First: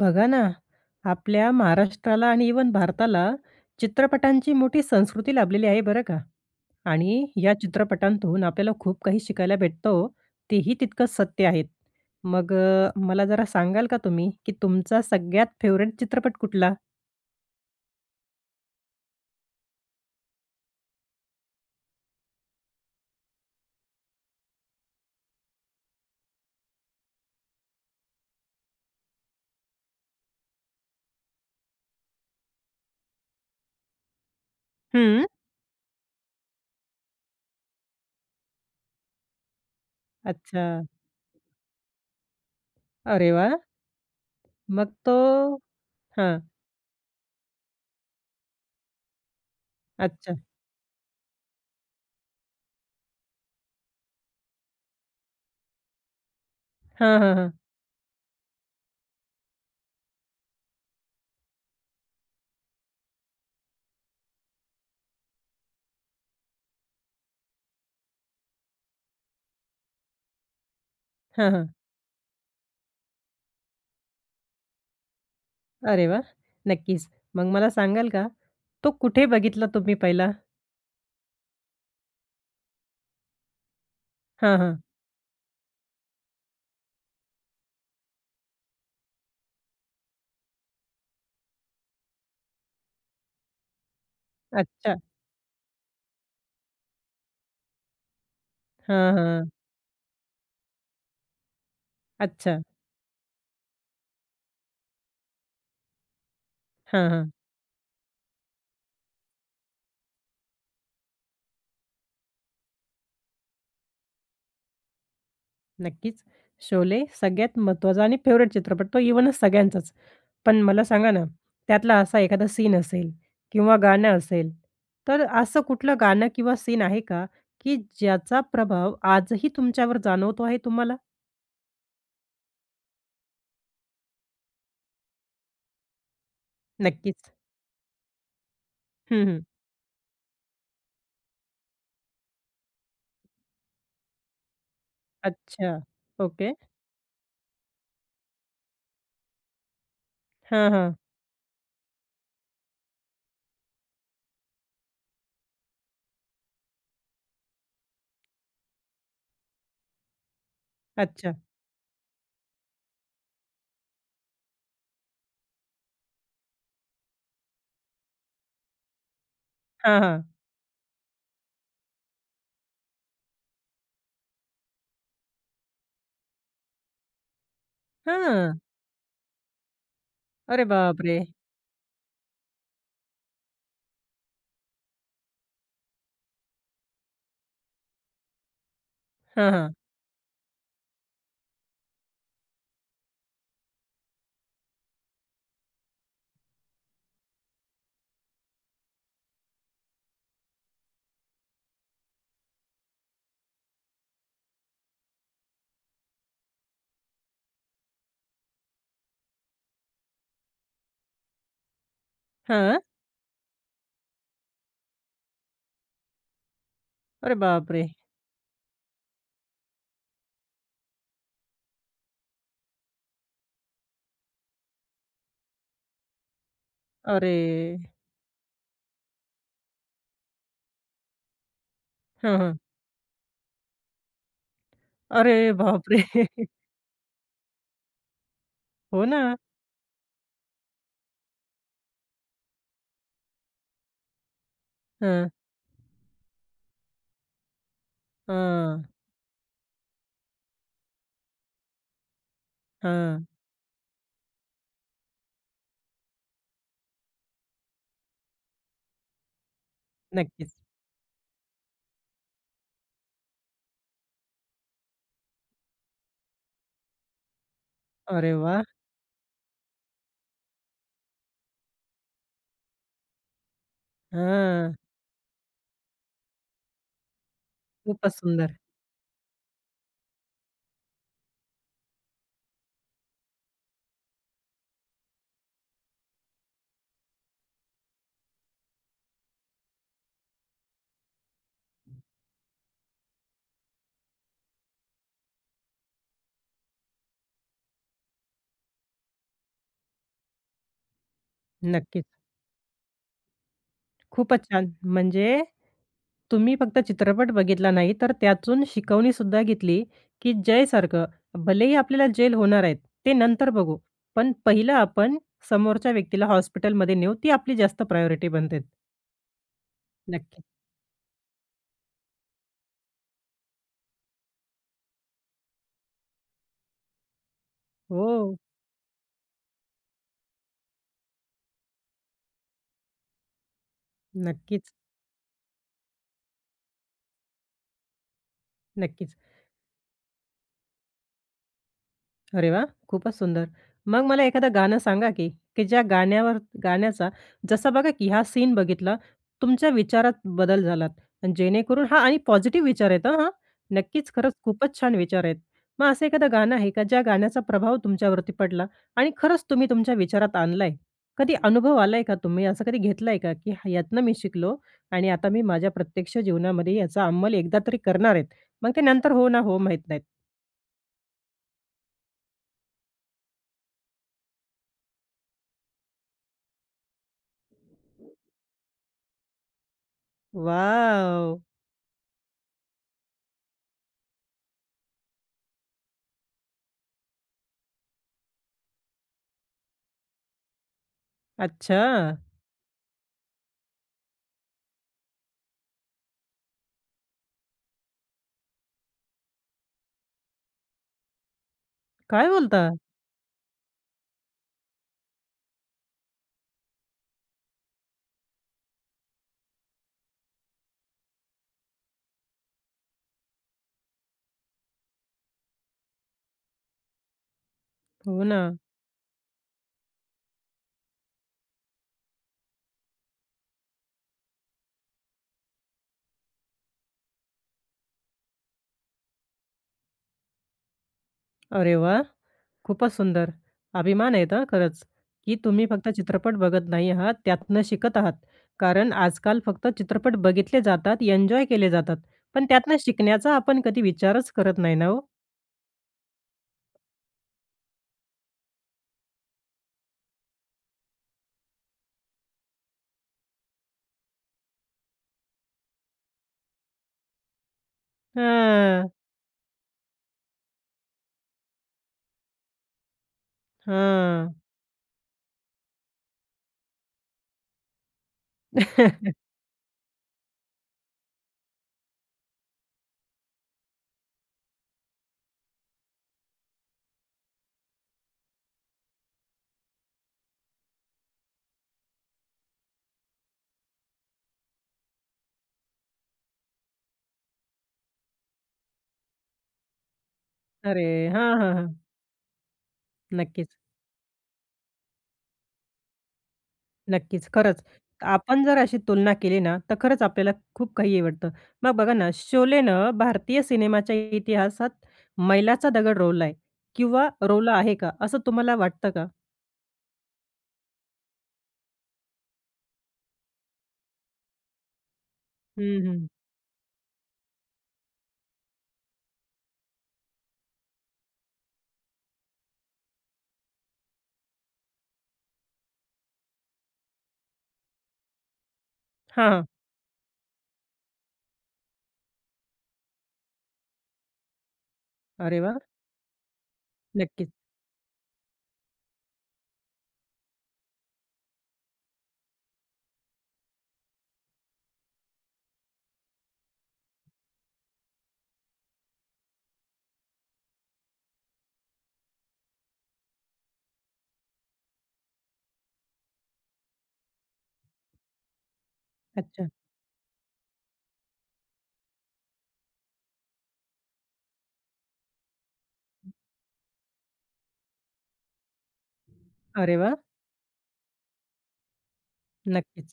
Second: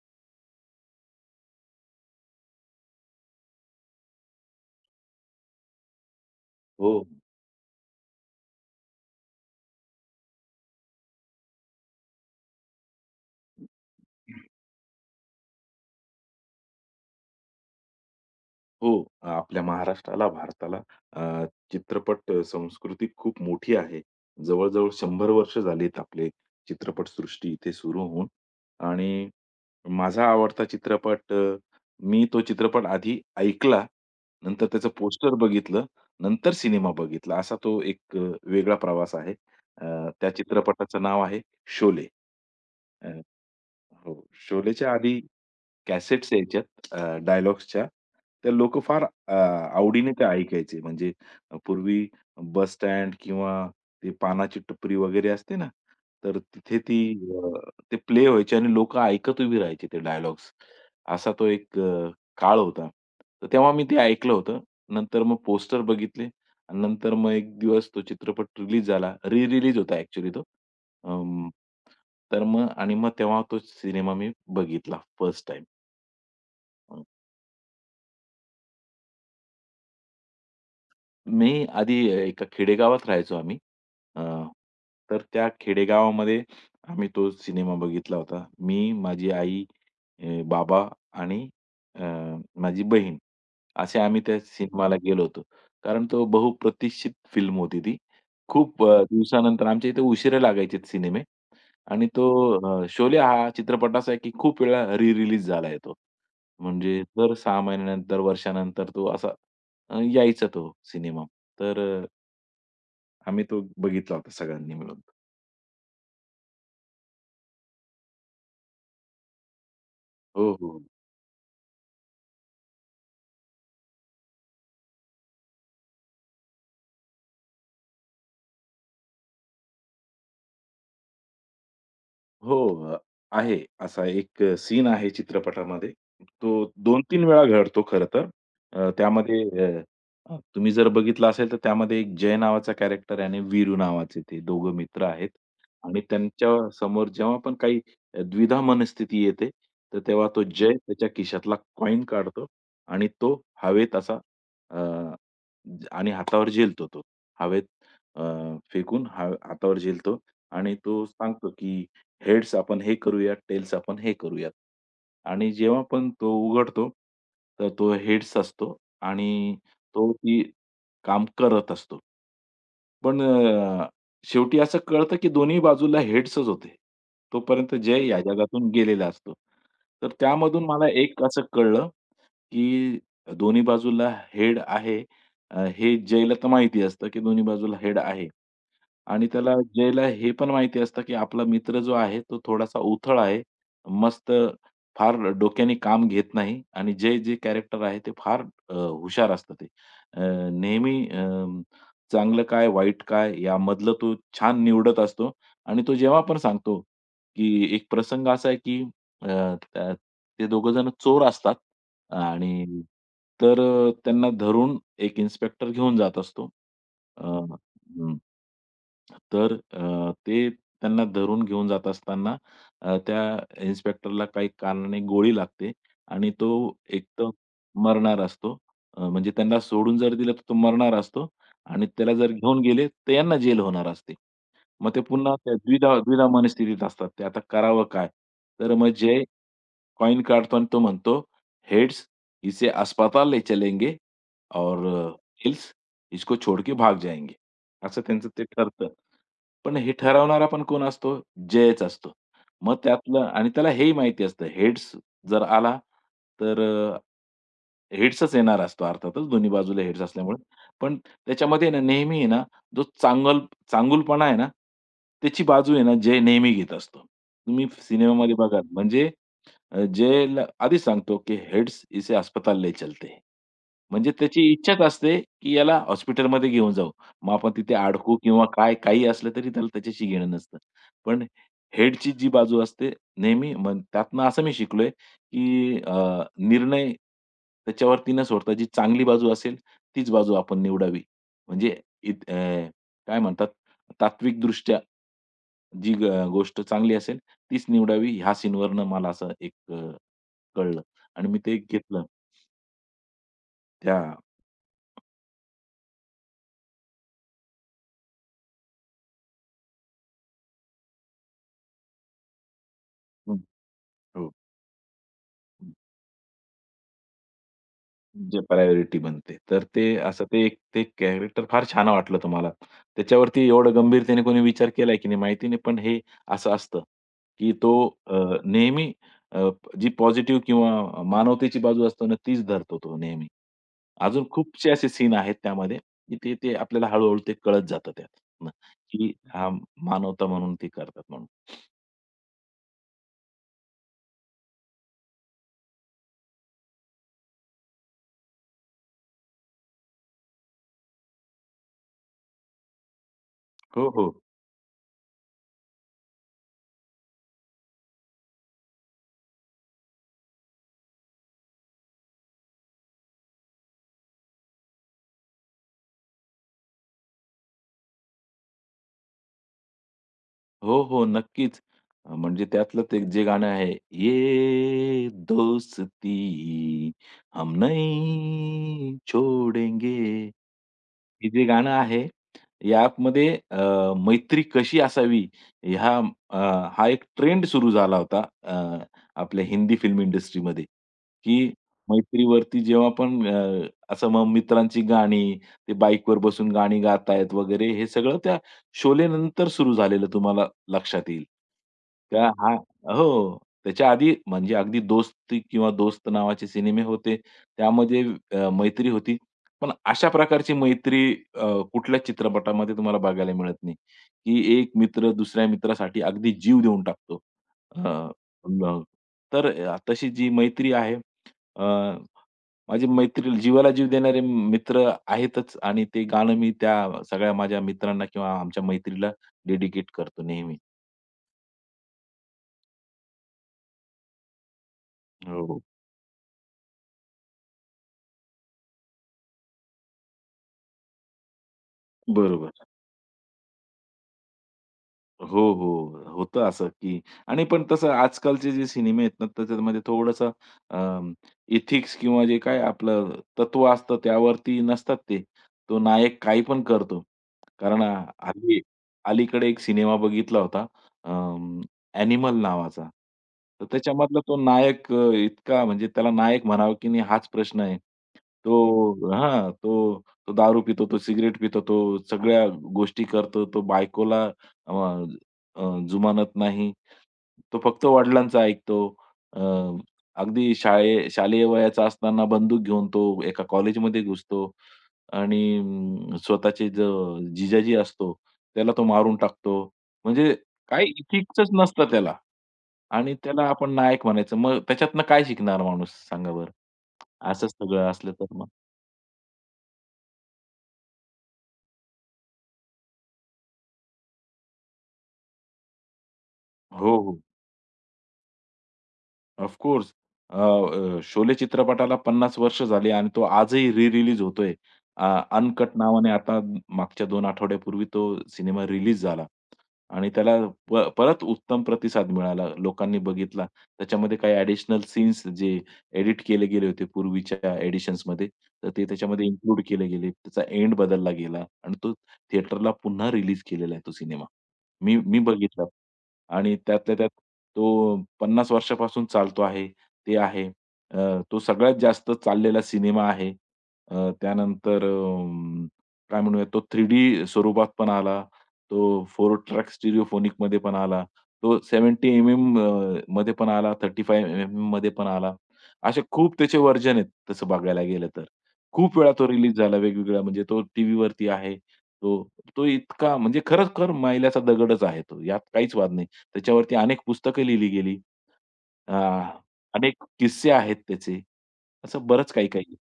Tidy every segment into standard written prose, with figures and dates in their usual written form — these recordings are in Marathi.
बघा ना, आपल्या महाराष्ट्राला आणि इवन भारताला चित्रपटांची मोठी संस्कृती लाभलेली आहे बरं का. हो. आणि या चित्रपटांतून आपल्याला खूप काही शिकायला भेटतं, हो. तेही तितकंच सत्य आहे. मग मला जरा सांगाल का तुम्ही, की तुमचा सगळ्यात फेव्हरेट चित्रपट कुठला? हो. आपल्या महाराष्ट्राला, भारताला अ, चित्रपट संस्कृती खूप मोठी आहे. जवळ-जवळ 100 वर्ष झालीत आपले चित्रपटसृष्टी इथे सुरू होऊन आणि माझा आवडता चित्रपट मी तो चित्रपट आधी ऐकला, नंतर त्याचं हं. पोस्टर बघितलं, नंतर सिनेमा बघितला. असा तो एक वेगळा प्रवास आहे. त्या अच्छा. चित्रपटाचं नाव आहे शोले. अ, अरे वाह! हो. शोलेच्या मग तो आधी कॅसेट्स हां. यायच्यात डायलॉग्सच्या. त्या लोकं फार आवडीने ते अच्छा. ऐकायचे. म्हणजे पूर्वी बस स्टँड किंवा ती पानाची टपरी वगैरे असते ना, तर तिथे ती हां, हां, अ, हां. ते प्ले व्हायचे आणि लोकं ऐकत उभी राहायची ते डायलॉग्स. असा तो एक काळ होता. तर तेव्हा मी ते ऐकलं होतं. नंतर मग पोस्टर बघितले आणि नंतर मग एक दिवस तो चित्रपट रिलीज झाला. री-रिलीज होता ॲक्चुअली तो. अं, हां, हां. तर मग आणि मग तेव्हा तो सिनेमा मी बघितला फर्स्ट टाईम. अरे वाह! अ, नक्कीच. मग मला सांगाल का, तो कुठे बघितला तुम्ही पहिला? मी आधी एका खेडेगावात राहायचो आम्ही. अ, हां, हां. तर त्या खेडेगावामध्ये आम्ही तो सिनेमा बघितला होता. मी, माझी आई, बाबा आणि अ, माझी बहीण असे आम्ही त्या अच्छा. सिनेमाला गेलो होतो. कारण तो बहुप्रतिक्षित फिल्म होती ती. खूप हां, हां. दिवसानंतर आमच्या इथे उशिरा लागायचे सिनेमे. आणि तो अच्छा. शोले हा चित्रपट असा आहे, की खूप वेळा री-रिलीज झालाय तो. म्हणजे हां, हां. दर 6 महिन्यानंतर, वर्षानंतर तो असा यायचा तो सिनेमा. तर आम्ही तो बघितला होता सगळ्यांनी मिळून. नक्कीच. शोले सगळ्यात महत्त्वाचा आणि फेव्हरेट चित्रपट तो इव्हन सगळ्यांचाच. हो, पण हो. मला सांगा ना, त्यातला असा एखादा सीन असेल किंवा गाणं असेल, तर असं कुठलं गाणं किंवा सीन आहे का, की ज्याचा प्रभाव आजही तुमच्यावर जाणवतो आहे तुम्हाला? हो, आहे. असा एक सीन आहे चित्रपटामध्ये. तो 2-3 नक्कीच. वेळा घडतो खरं तर. अ, हं, त्यामध्ये हं. अ, अ, तुम्ही जर बघितलं असेल तर त्यामध्ये एक जय नावाचा कॅरेक्टर आहे आणि वीरू नावाचे ते दोघं मित्र आहेत अच्छा. आणि त्यांच्या ओके. समोर जेव्हा पण काही द्विधा मनस्थिती येते, तर तेव्हा तो हां, जय हां. त्याच्या खिशातला कॉइन काढतो आणि तो हवेत असा अ, आणि हातावर झेलतो तो. हवेत अ, फेकून हा हातावर झेलतो आणि तो अच्छा. सांगतो की हेड्स आपण हे करूयात, टेल्स आपण हे करूयात. आणि जेव्हा पण तो उघडतो, तर तो हेड्स असतो आणि हां, तो हां. ती काम करत असतो. पण शेवटी असं कळतं, की दोन्ही बाजूला हेड्सच होते. तोपर्यंत जय या हां. जगातून गेलेला असतो. तर त्यामधून अरे मला बापरे! एक असं कळलं, की दोन्ही बाजूला हेड आहे. हे जयला तर माहिती असतं, की दोन्ही बाजूला हेड आहे. आणि हां, त्याला हां. जयला हे पण माहिती असतं, की आपला मित्र जो आहे तो थोडासा उथळ आहे. मस्त फार डोक्याने काम घेत नाही आणि जय जे कॅरेक्टर आहे ते फार हुशार असतं ते. अ, नेहमी अ, चांगलं काय, वाईट काय यामधलं तो छान निवडत असतो आणि तो जेव्हा पण सांगतो, की एक प्रसंग असा आहे, की त्या ते दोघं जण चोर असतात आणि हां. तर त्यांना धरून एक इन्स्पेक्टर घेऊन जात असतो. अ, अरे बापरे! हं. तर ते त्यांना धरून घेऊन जात असताना त्या इन्स्पेक्टरला काही कारणाने गोळी लागते आणि तो एक तर अरे! मरणार असतो. म्हणजे त्यांना सोडून जर दिलं तर तो मरणार असतो आणि त्याला जर हां, हां. घेऊन गेले तर यांना जेल होणार असते. मग ते पुन्हा अरे त्या द्विधा बापरे! द्विधा स्थितीत असतात. ते आता करावं काय? तर मग हो जय ना. कॉइन काढतो आणि तो म्हणतो, "हेड्स इसे अस्पताल ले चलेंगे और हं. टेल्स इसको छोड़ के भाग जाएंगे." असं त्यांचं ते हां, ठरतं. पण हे ठरवणारा पण कोण असतो? जयच असतो. मग त्यातलं हां. आणि त्याला हेही माहिती असतं हेड्स जर आला तर हेड्सच येणार असतो अर्थातच दोन्ही बाजूला हेड्स असल्यामुळे. नक्कीच. पण त्याच्यामध्ये ना नेहमी आहे ना जो चांगुलपणा आहे ना, त्याची बाजू आहे ना जय नेहमी घेत असतो. तुम्ही अरे सिनेमामध्ये बघाल वाह! म्हणजे जेल आधीच सांगतो, की हेड्स इसे अस्पताल ले चलते हैं. म्हणजे त्याची हां. इच्छाच असते, की याला हॉस्पिटलमध्ये घेऊन जाऊ. मग आपण तिथे खूपच अडकू किंवा सुंदर. काय काही असलं तरी त्याला त्याच्याशी घेणं नसतं. पण हेडची जी बाजू असते नेहमी मग त्यातनं असं मी शिकलोय, की निर्णय त्याच्यावरती न सोडता जी चांगली बाजू असेल, तीच बाजू आपण निवडावी. म्हणजे इत अ, काय म्हणतात तात्विकदृष्ट्या जी गोष्ट चांगली असेल, तीच निवडावी ह्या सीनवरनं मला असं एक कळलं आणि मी ते घेतलं नक्कीच. त्या खूपच छान. म्हणजे तुम्ही फक्त चित्रपट बघितला नाही, तर त्यातून शिकवणी सुद्धा घेतली, की जयसारखं भलेही आपल्याला जेल होणार आहेत, ते हं, नंतर बघू. हो. पण पहिलं आपण समोरच्या व्यक्तीला हॉस्पिटलमध्ये नेऊ, ती आपली जास्त प्रायोरिटी जे बनते. प्रायोरिटी बनते. तर ते असं ते नक्की. एक ते कॅरेक्टर फार छान वाटलं तर मला. त्याच्यावरती एवढं गंभीरतेने कोणी विचार केलाय की नाही माहिती नाही. पण हे असं असतं की तो अ, हो. नेहमी अ, जी पॉझिटिव्ह किंवा मानवतेची बाजू असतो ना तीच धरतो तो नेहमी. अजून खूपसे नक्कीच, असे सीन आहेत त्यामध्ये की ते ते आपल्याला हळू ते कळत जातं त्यातनं की नक्कीच. हा मानवता म्हणून ते करतात म्हणून. अरे वा, खूपच सुंदर. मग मला एखादं गाणं सांगा की, की ज्या गाण्यावर गाण्याचा जसा बघा की हा सीन बघितला, तुमच्या विचारात बदल झालात. अन् जेणेकरून हां आणि पॉझिटिव्ह विचार आहेत हां. हो, हो. नक्कीच खरंच खूपच छान विचार आहेत. मग असं एखादं गाणं आहे का ज्या गाण्याचा प्रभाव तुमच्यावरती पडला आणि खरंच तुम्ही तुमच्या विचारात आणलाय? कधी अनुभव आलाय का तुम्ही असं कधी घेतलाय का, की हा- यातनं मी शिकलो आणि आता मी माझ्या प्रत्यक्ष जीवनामध्ये याचा अंमल एकदा तरी करणार आहेत. मग ते नंतर हो ना हो माहीत नाहीत. हो, हो. नक्कीच. म्हणजे त्यातलं ते जे गाणं आहे, "ये दोस्ती हम नहीं छोडेंगे." हे वॉव! जे गाणं आहे, या ॲपमध्ये मैत्री कशी असावी ह्या अ, हा एक ट्रेंड सुरू झाला होता आपल्या हिंदी फिल्म इंडस्ट्रीमध्ये, की अच्छा! मैत्रीवरती जेव्हा पण असं मग मित्रांची गाणी, ते बाईकवर बसून गाणी गातायत वगैरे हे सगळं त्या शोलेनंतर सुरू झालेलं तुम्हाला लक्षात येईल. त्या काय हा बोलता? हो. त्याच्या आधी म्हणजे अगदी दोस्ती किंवा दोस्त नावाचे सिनेमे होते. त्यामध्ये मैत्री होती. पण अशा प्रकारची मैत्री अ, कुठल्याच चित्रपटामध्ये तुम्हाला बघायला मिळत नाही, की एक मित्र दुसऱ्या मित्रासाठी अगदी जीव देऊन टाकतो. अ, हो ना. मग तर अ, तशी जी मैत्री आहे अ, माझी मैत्री जीवाला जीव देणारे मित्र आहेतच आणि ते गाणं मी त्या सगळ्या माझ्या मित्रांना किंवा आमच्या मैत्रीला डेडिकेट करतो नेहमी. अरे वा, खूपच सुंदर. अभिमान आहेत हां खरंच, की हो, तुम्ही फक्त चित्रपट बघत नाही आहात, त्यातनं शिकत आहात. कारण आजकाल फक्त चित्रपट बघितले जातात, एन्जॉय केले जातात. पण बरोबर. त्यातनं शिकण्याचा आपण कधी विचारच करत नाही ना हो. हो, हो. होतं असं, की आणि पण तसं आजकालचे जे सिनेमे आहेत ना, त्याच्यामध्ये थोडंसं अं, किंवा जे काय आपलं तत्व असतं त्यावरती नसतात ते. तो नायक काही पण करतो. कारण हल्ली हां, अलीकडे एक सिनेमा बघितला होता अं, ॲनिमल नावाचा. तर त्याच्यामधला हां. तो नायक इतका म्हणजे त्याला नायक म्हणावं की नाही हाच प्रश्न आहे. तो तो दारू पितो, तो सिगारेट पितो, तो सगळ्या गोष्टी करतो, तो बायकोला अ, जुमानत नाही. तो फक्त वडिलांचं ऐकतो. अ, अगदी शालेय वयाचा असताना बंदूक घेऊन तो एका कॉलेजमध्ये घुसतो आणि स्वतःचे जो जिजाजी असतो, त्याला तो मारून टाकतो. म्हणजे अरे! काही हां, इथिक्सच हां, हां. नसतं त्याला आणि त्याला नक्कीच. आपण नायक म्हणायचं. मग त्याच्यातनं काय शिकणार माणूस सांगा बरं? नक्कीच, असंच खरंच. सगळं असलं तर आपण मग जर अशी तुलना केली ना, तर खरंच आपल्याला खूप काही आवडतं. मग बघा ना, शोलेनं भारतीय सिनेमाच्या इतिहासात मैलाचा दगड रोवलाय हो, किंवा हो. रोवला आहे का, असं तुम्हाला वाटतं का? ऑफ शोले चित्रपटाला 50 वर्ष झाली आणि तो आजही री-रिलीज होतोय. अ, अनकट हं, हं. नावाने आता मागच्या 2 आठवड्यापूर्वी तो सिनेमा रिलीज झाला आणि त्याला परत उत्तम प्रतिसाद मिळाला. लोकांनी बघितला. त्याच्यामध्ये काही ॲडिशनल सीन्स जे एडिट केले गेले होते पूर्वीच्या एडिशन्समध्ये, तर ते त्याच्यामध्ये हां, हां. इन्क्लूड केले गेले. त्याचा एंड बदलला गेला आणि तो थिएटरला पुन्हा रिलीज केलेला आहे तो सिनेमा. मी मी अरे वाह! बघितलं आणि त्यातल्या त्यात नक्कीच. तो 50 वर्षापासून चालतो आहे, ते आहे. तो सगळ्यात जास्त चाललेला सिनेमा आहे. अ, त्यानंतर अ, काय म्हणूया तो 3D स्वरूपात पण आला. तो 4 ट्रॅक स्टिरिओफोनिकमध्ये पण आला. तो 70 एम-एम मध्ये पण आला, 35 एम-एममध्ये पण आला. असे खूप त्याचे वर्जन आहेत तसं बघायला गेलं तर. खूप वेळा तो अच्छा. रिलीज झाला वेगवेगळ्या म्हणजे तो टीव्हीवरती आहे. तो तो इतका म्हणजे खरंखर मैलाचा दगडच आहे तो. यात काहीच वाद नाही. त्याच्यावरती अनेक पुस्तकं लिहिली गेली. अ, अरे वाह! अनेक किस्से आहेत त्याचे. असं बरंच काही-काही. नक्कीच.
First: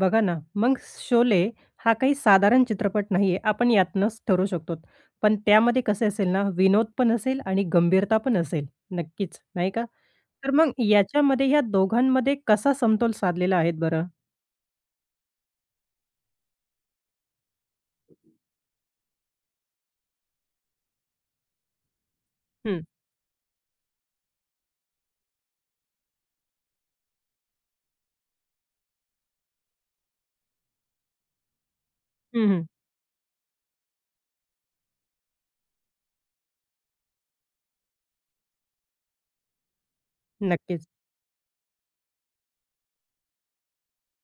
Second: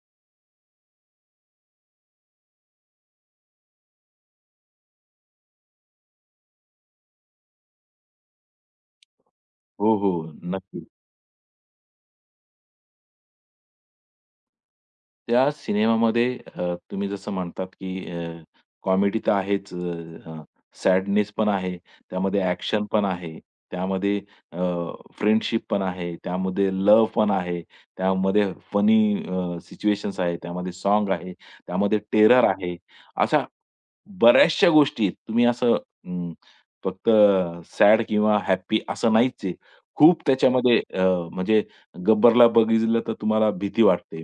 बघा ना, मग शोले हा काही साधारण चित्रपट नाहीये, आपण यातनंच ठरवू शकतो. पण त्यामध्ये कसं असेल ना, विनोद पण असेल आणि गंभीरता पण असेल. नक्कीच, नाही का? हो, हो. तर मग नक्की. याच्यामध्ये ह्या दोघांमध्ये कसा समतोल साधलेला आहे बरं? त्या सिनेमामध्ये तुम्ही जसं म्हणतात, की कॉमेडी तर आहेच, सॅडनेस पण आहे, त्यामध्ये हं, ॲक्शन पण आहे, त्यामध्ये फ्रेंडशिप पण आहे, त्यामध्ये लव्ह पण आहे, त्यामध्ये फनी सिच्युएशन्स आहे, त्यामध्ये साँग आहे, त्यामध्ये टेरर हं, हं. आहे. अशा बऱ्याचशा गोष्टी आहेत. तुम्ही असं अं, फक्त सॅड किंवा हॅपी असं नाहीच आहे. खूप त्याच्यामध्ये नक्कीच. म्हणजे गब्बरला बघितलं तर तुम्हाला भीती वाटते.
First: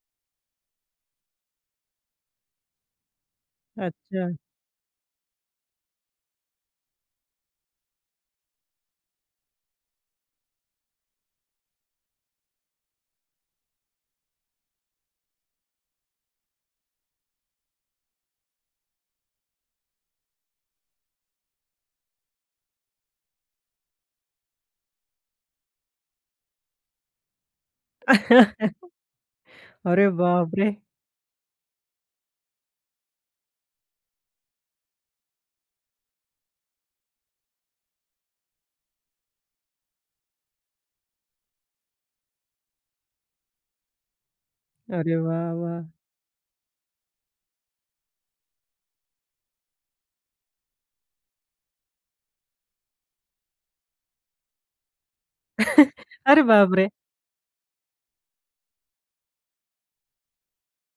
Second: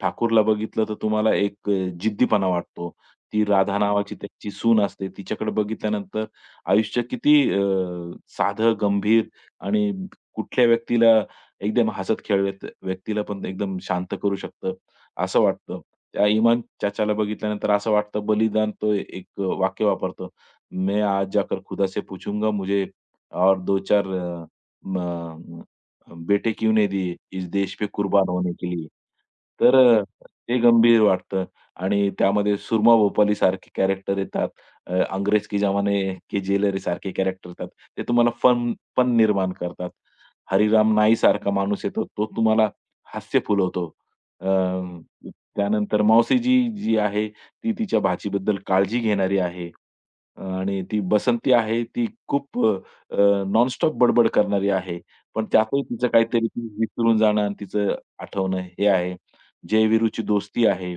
ठाकूरला बघितलं तर तुम्हाला एक जिद्दीपणा वाटतो. ती राधा नावाची अच्छा. त्याची सून असते. तिच्याकडे बघितल्यानंतर आयुष्य किती साधं, गंभीर आणि कुठल्या व्यक्तीला एकदम हसत खेळत व्यक्तीला पण एकदम शांत करू शकतं, असं वाटतं. त्या इमान चाचाला बघितल्यानंतर असं वाटतं बलिदान तो एक वाक्य वापरतो. "मैं आज जाकर खुदा से पूछूंगा मुझे और 2-4 बेटे क्यों नहीं दिए? इस देश पे कुर्बान होने के लिए." तर अरे ते बापरे! गंभीर वाटतं आणि त्यामध्ये सुरमा भोपाली सारखे कॅरेक्टर येतात. अंग्रेज के जमाने के जेलर सारखे कॅरेक्टर येतात. ते तुम्हाला फन फन निर्माण करतात. हरिराम नाई सारखा माणूस येतो, तो तुम्हाला हास्य फुलवतो. अ, अरे वाह! वाह! त्यानंतर मावशीजी जी आहे, ती तिच्या भाचीबद्दल काळजी घेणारी आहे. आणि ती बसंती आहे, ती खूप नॉनस्टॉप बडबड करणारी आहे. पण त्यातही तिचं अरे काहीतरी ती बापरे! विसरून जाणं आणि तिचं आठवणं हे आहे. जय-वीरूची दोस्ती आहे.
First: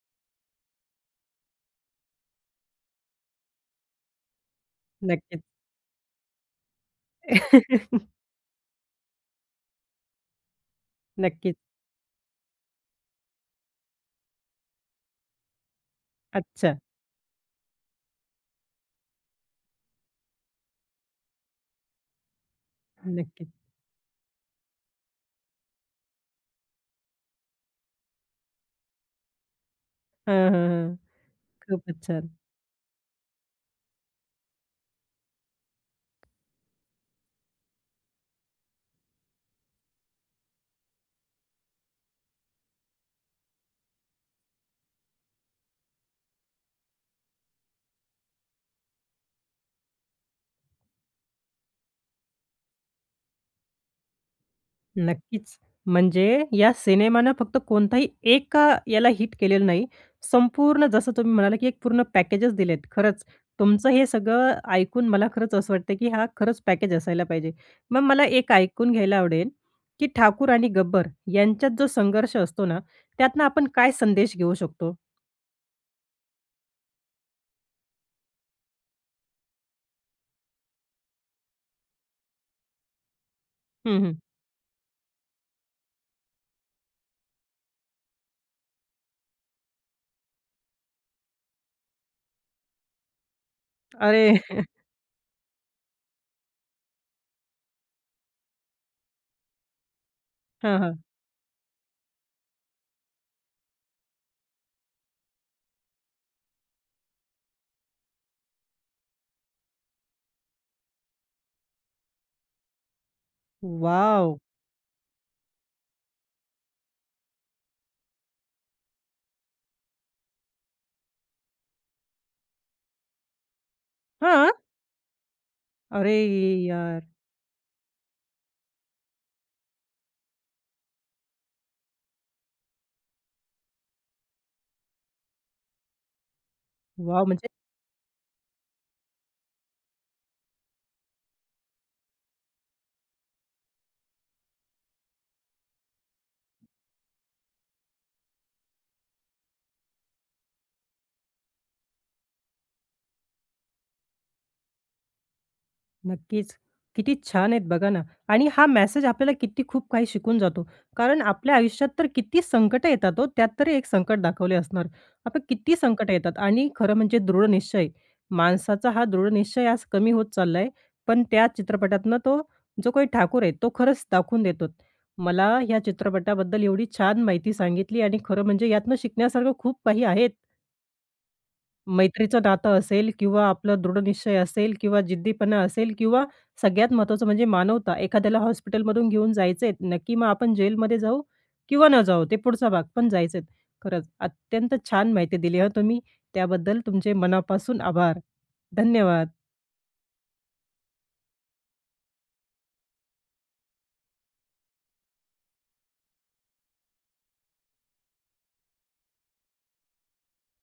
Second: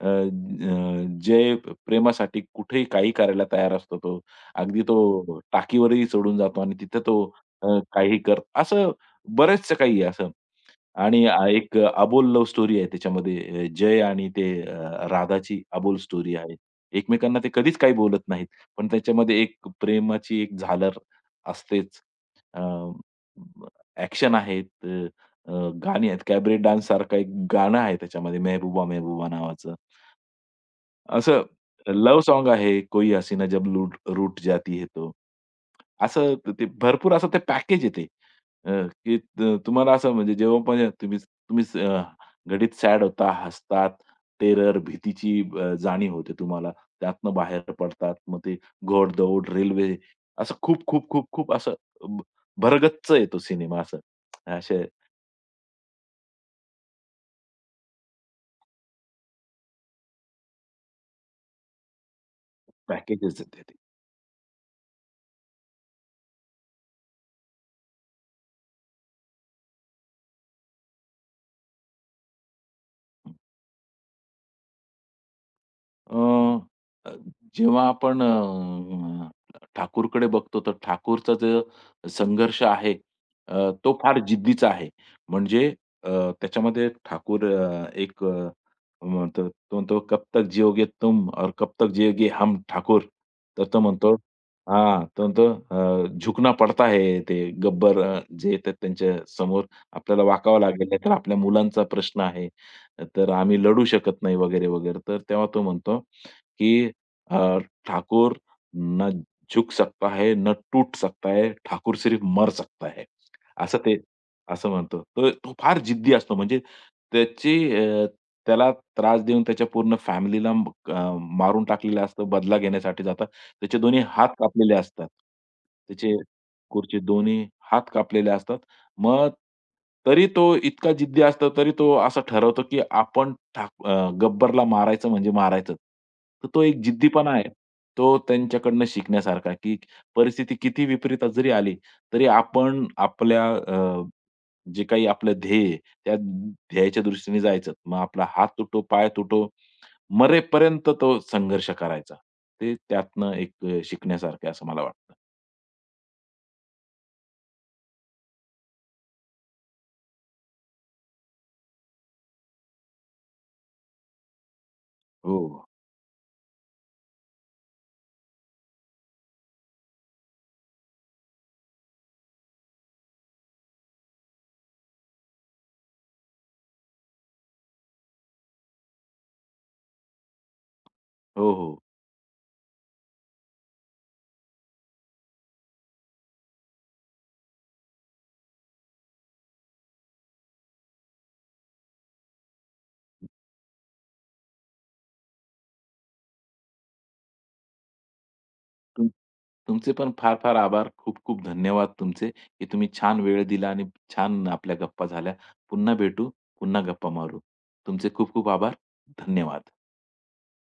अ, अ, जय प्रेमासाठी कुठेही काही करायला तयार असतो तो. अगदी तो नक्कीच. टाकीवरही चढून जातो आणि तिथं तो अ, काही कर असं बरेचसं काही आहे असं. आणि नक्कीच. एक अबोल लव्ह स्टोरी आहे त्याच्यामध्ये. जय आणि ते राधाची अबोल स्टोरी आहे. अच्छा. एकमेकांना ते कधीच काही बोलत नाहीत. पण त्याच्यामध्ये एक प्रेमाची एक झालर असतेच. अ, नक्कीच. ॲक्शन आहेत, अ, अ, गाणी आहेत. कॅबरेट डान्ससारखं एक गाणं आहे त्याच्यामध्ये, मेहबूबा मेहबूबा नावाचं. हां, हां, हां. असं खूपच लव्ह छान. सॉन्ग आहे, कोई हसीना जब लूट रूठ जाती है तो. असं ते भरपूर असं ते पॅकेज आहे ते. अ, की तुम्हाला असं म्हणजे जेव्हा पण तुम्ही तुम्ही घडीत सॅड होता, हसतात, टेरर, भीतीची जाणीव होते तुम्हाला. त्यातनं बाहेर पडतात. मग ते घोडदौड, रेल्वे असं खूप, खूप, खूप, खूप असं भ भरगच्च आहे सिनेमा असं. असे नक्कीच. म्हणजे या सिनेमानं फक्त कोणताही एका याला हिट केलेलं नाही. संपूर्ण जसं तुम्ही म्हणाला, की एक पूर्ण पॅकेजच दिलेत. खरंच पॅकेजेस आहेत ते. तुमचं हे सगळं ऐकून मला खरंच असं वाटतं, की हा खरंच पॅकेज असायला पाहिजे. मग मला एक ऐकून घ्यायला आवडेल, की ठाकूर आणि गब्बर यांच्यात जो संघर्ष असतो ना, त्यातनं आपण काय संदेश घेऊ शकतो? अ, अ, जेव्हा आपण ठाकूरकडे बघतो, तर ठाकूरचा जो संघर्ष आहे, तो हं, हं. फार जिद्दीचा आहे. म्हणजे अ, त्याच्यामध्ये ठाकूर अ, एक अ, म्हणतो तो म्हणतो, "कब तक जिओगे तुम और कब तक जिएंगे हम ठाकूर." तर तो म्हणतो अरे! हां, तो म्हणतो "झुकना पडता है." ते गब्बर जे येतात त्यांच्या समोर आपल्याला वाकावं हां, लागेल, हां. नाहीतर आपल्या मुलांचा प्रश्न आहे. तर आम्ही लढू शकत नाही वगैरे, वगैरे. तर तेव्हा तो म्हणतो, की अ, "ठाकुर ना झुक सकता है, न टूट सकता है, ठाकुर सिर्फ मर सकता है." असं ते वॉव! असं म्हणतो. तर तो फार जिद्दी असतो. म्हणजे त्याची त्याला त्रास देऊन त्याच्या पूर्ण फॅमिलीला मारून टाकलेलं असतं. बदला घेण्यासाठी जातात. त्याचे दोन्ही हात हां. कापलेले असतात. अरे त्याचे यार! दोन्ही हात कापलेले असतात. मग तरी तो इतका जिद्दी असतो, तरी तो असा ठरवतो, की आपण गब्बरला मारायचं म्हणजे मारायचंच. तर तो एक वॉव! जिद्दीपणा आहे. म्हणजे तो त्यांच्याकडनं शिकण्यासारखा आहे, की परिस्थिती किती विपरीत जरी आली, तरी आपण आपल्या जे काही आपलं ध्येय आहे, त्या ध्येयाच्या दृष्टीने जायचं. मग आपला हात तुटो, पाय तुटो, मरेपर्यंत तो संघर्ष करायचा. ते त्यातनं एक शिकण्यासारखं आहे असं मला वाटतं. नक्कीच. किती छान आहेत बघा ना आणि हा मेसेज आपल्याला किती खूप काही शिकून जातो. कारण आपल्या आयुष्यात तर किती संकट येतात हो, त्यात तरी एक संकट दाखवले असणार. आपण हो, किती संकट येतात आणि खरं म्हणजे दृढ निश्चय. माणसाचा हा दृढ निश्चय आज कमी होत चाललाय. पण त्या चित्रपटातनं तो जो काही ठाकूर आहे, तो खरंच दाखवून देतो. मला ह्या चित्रपटाबद्दल एवढी छान माहिती सांगितली आणि खरं म्हणजे यातनं शिकण्यासारखं खूप काही आहेत. हो, हो. मैत्रीचं नातं असेल किंवा आपला दृढनिश्चय असेल किंवा जिद्दीपणा असेल किंवा सगळ्यात महत्त्वाचं म्हणजे मानवता. एखाद्याला हॉस्पिटलमधून घेऊन जायचंय, नक्की मग आपण जेलमध्ये जाऊ किंवा न जाऊ, ते पुढचा भाग, पण जायचंय. खरंच अत्यंत छान माहिती दिली हं तुम्ही. त्याबद्दल तुमचे मनापासून आभार. धन्यवाद. तुमचे पण फार-फार आभार. खूप-खूप धन्यवाद तुमचे, की तुम्ही छान वेळ दिला आणि छान आपल्या गप्पा झाल्या. पुन्हा भेटू, पुन्हा गप्पा मारू. तुमचे खूप-खूप आभार. धन्यवाद.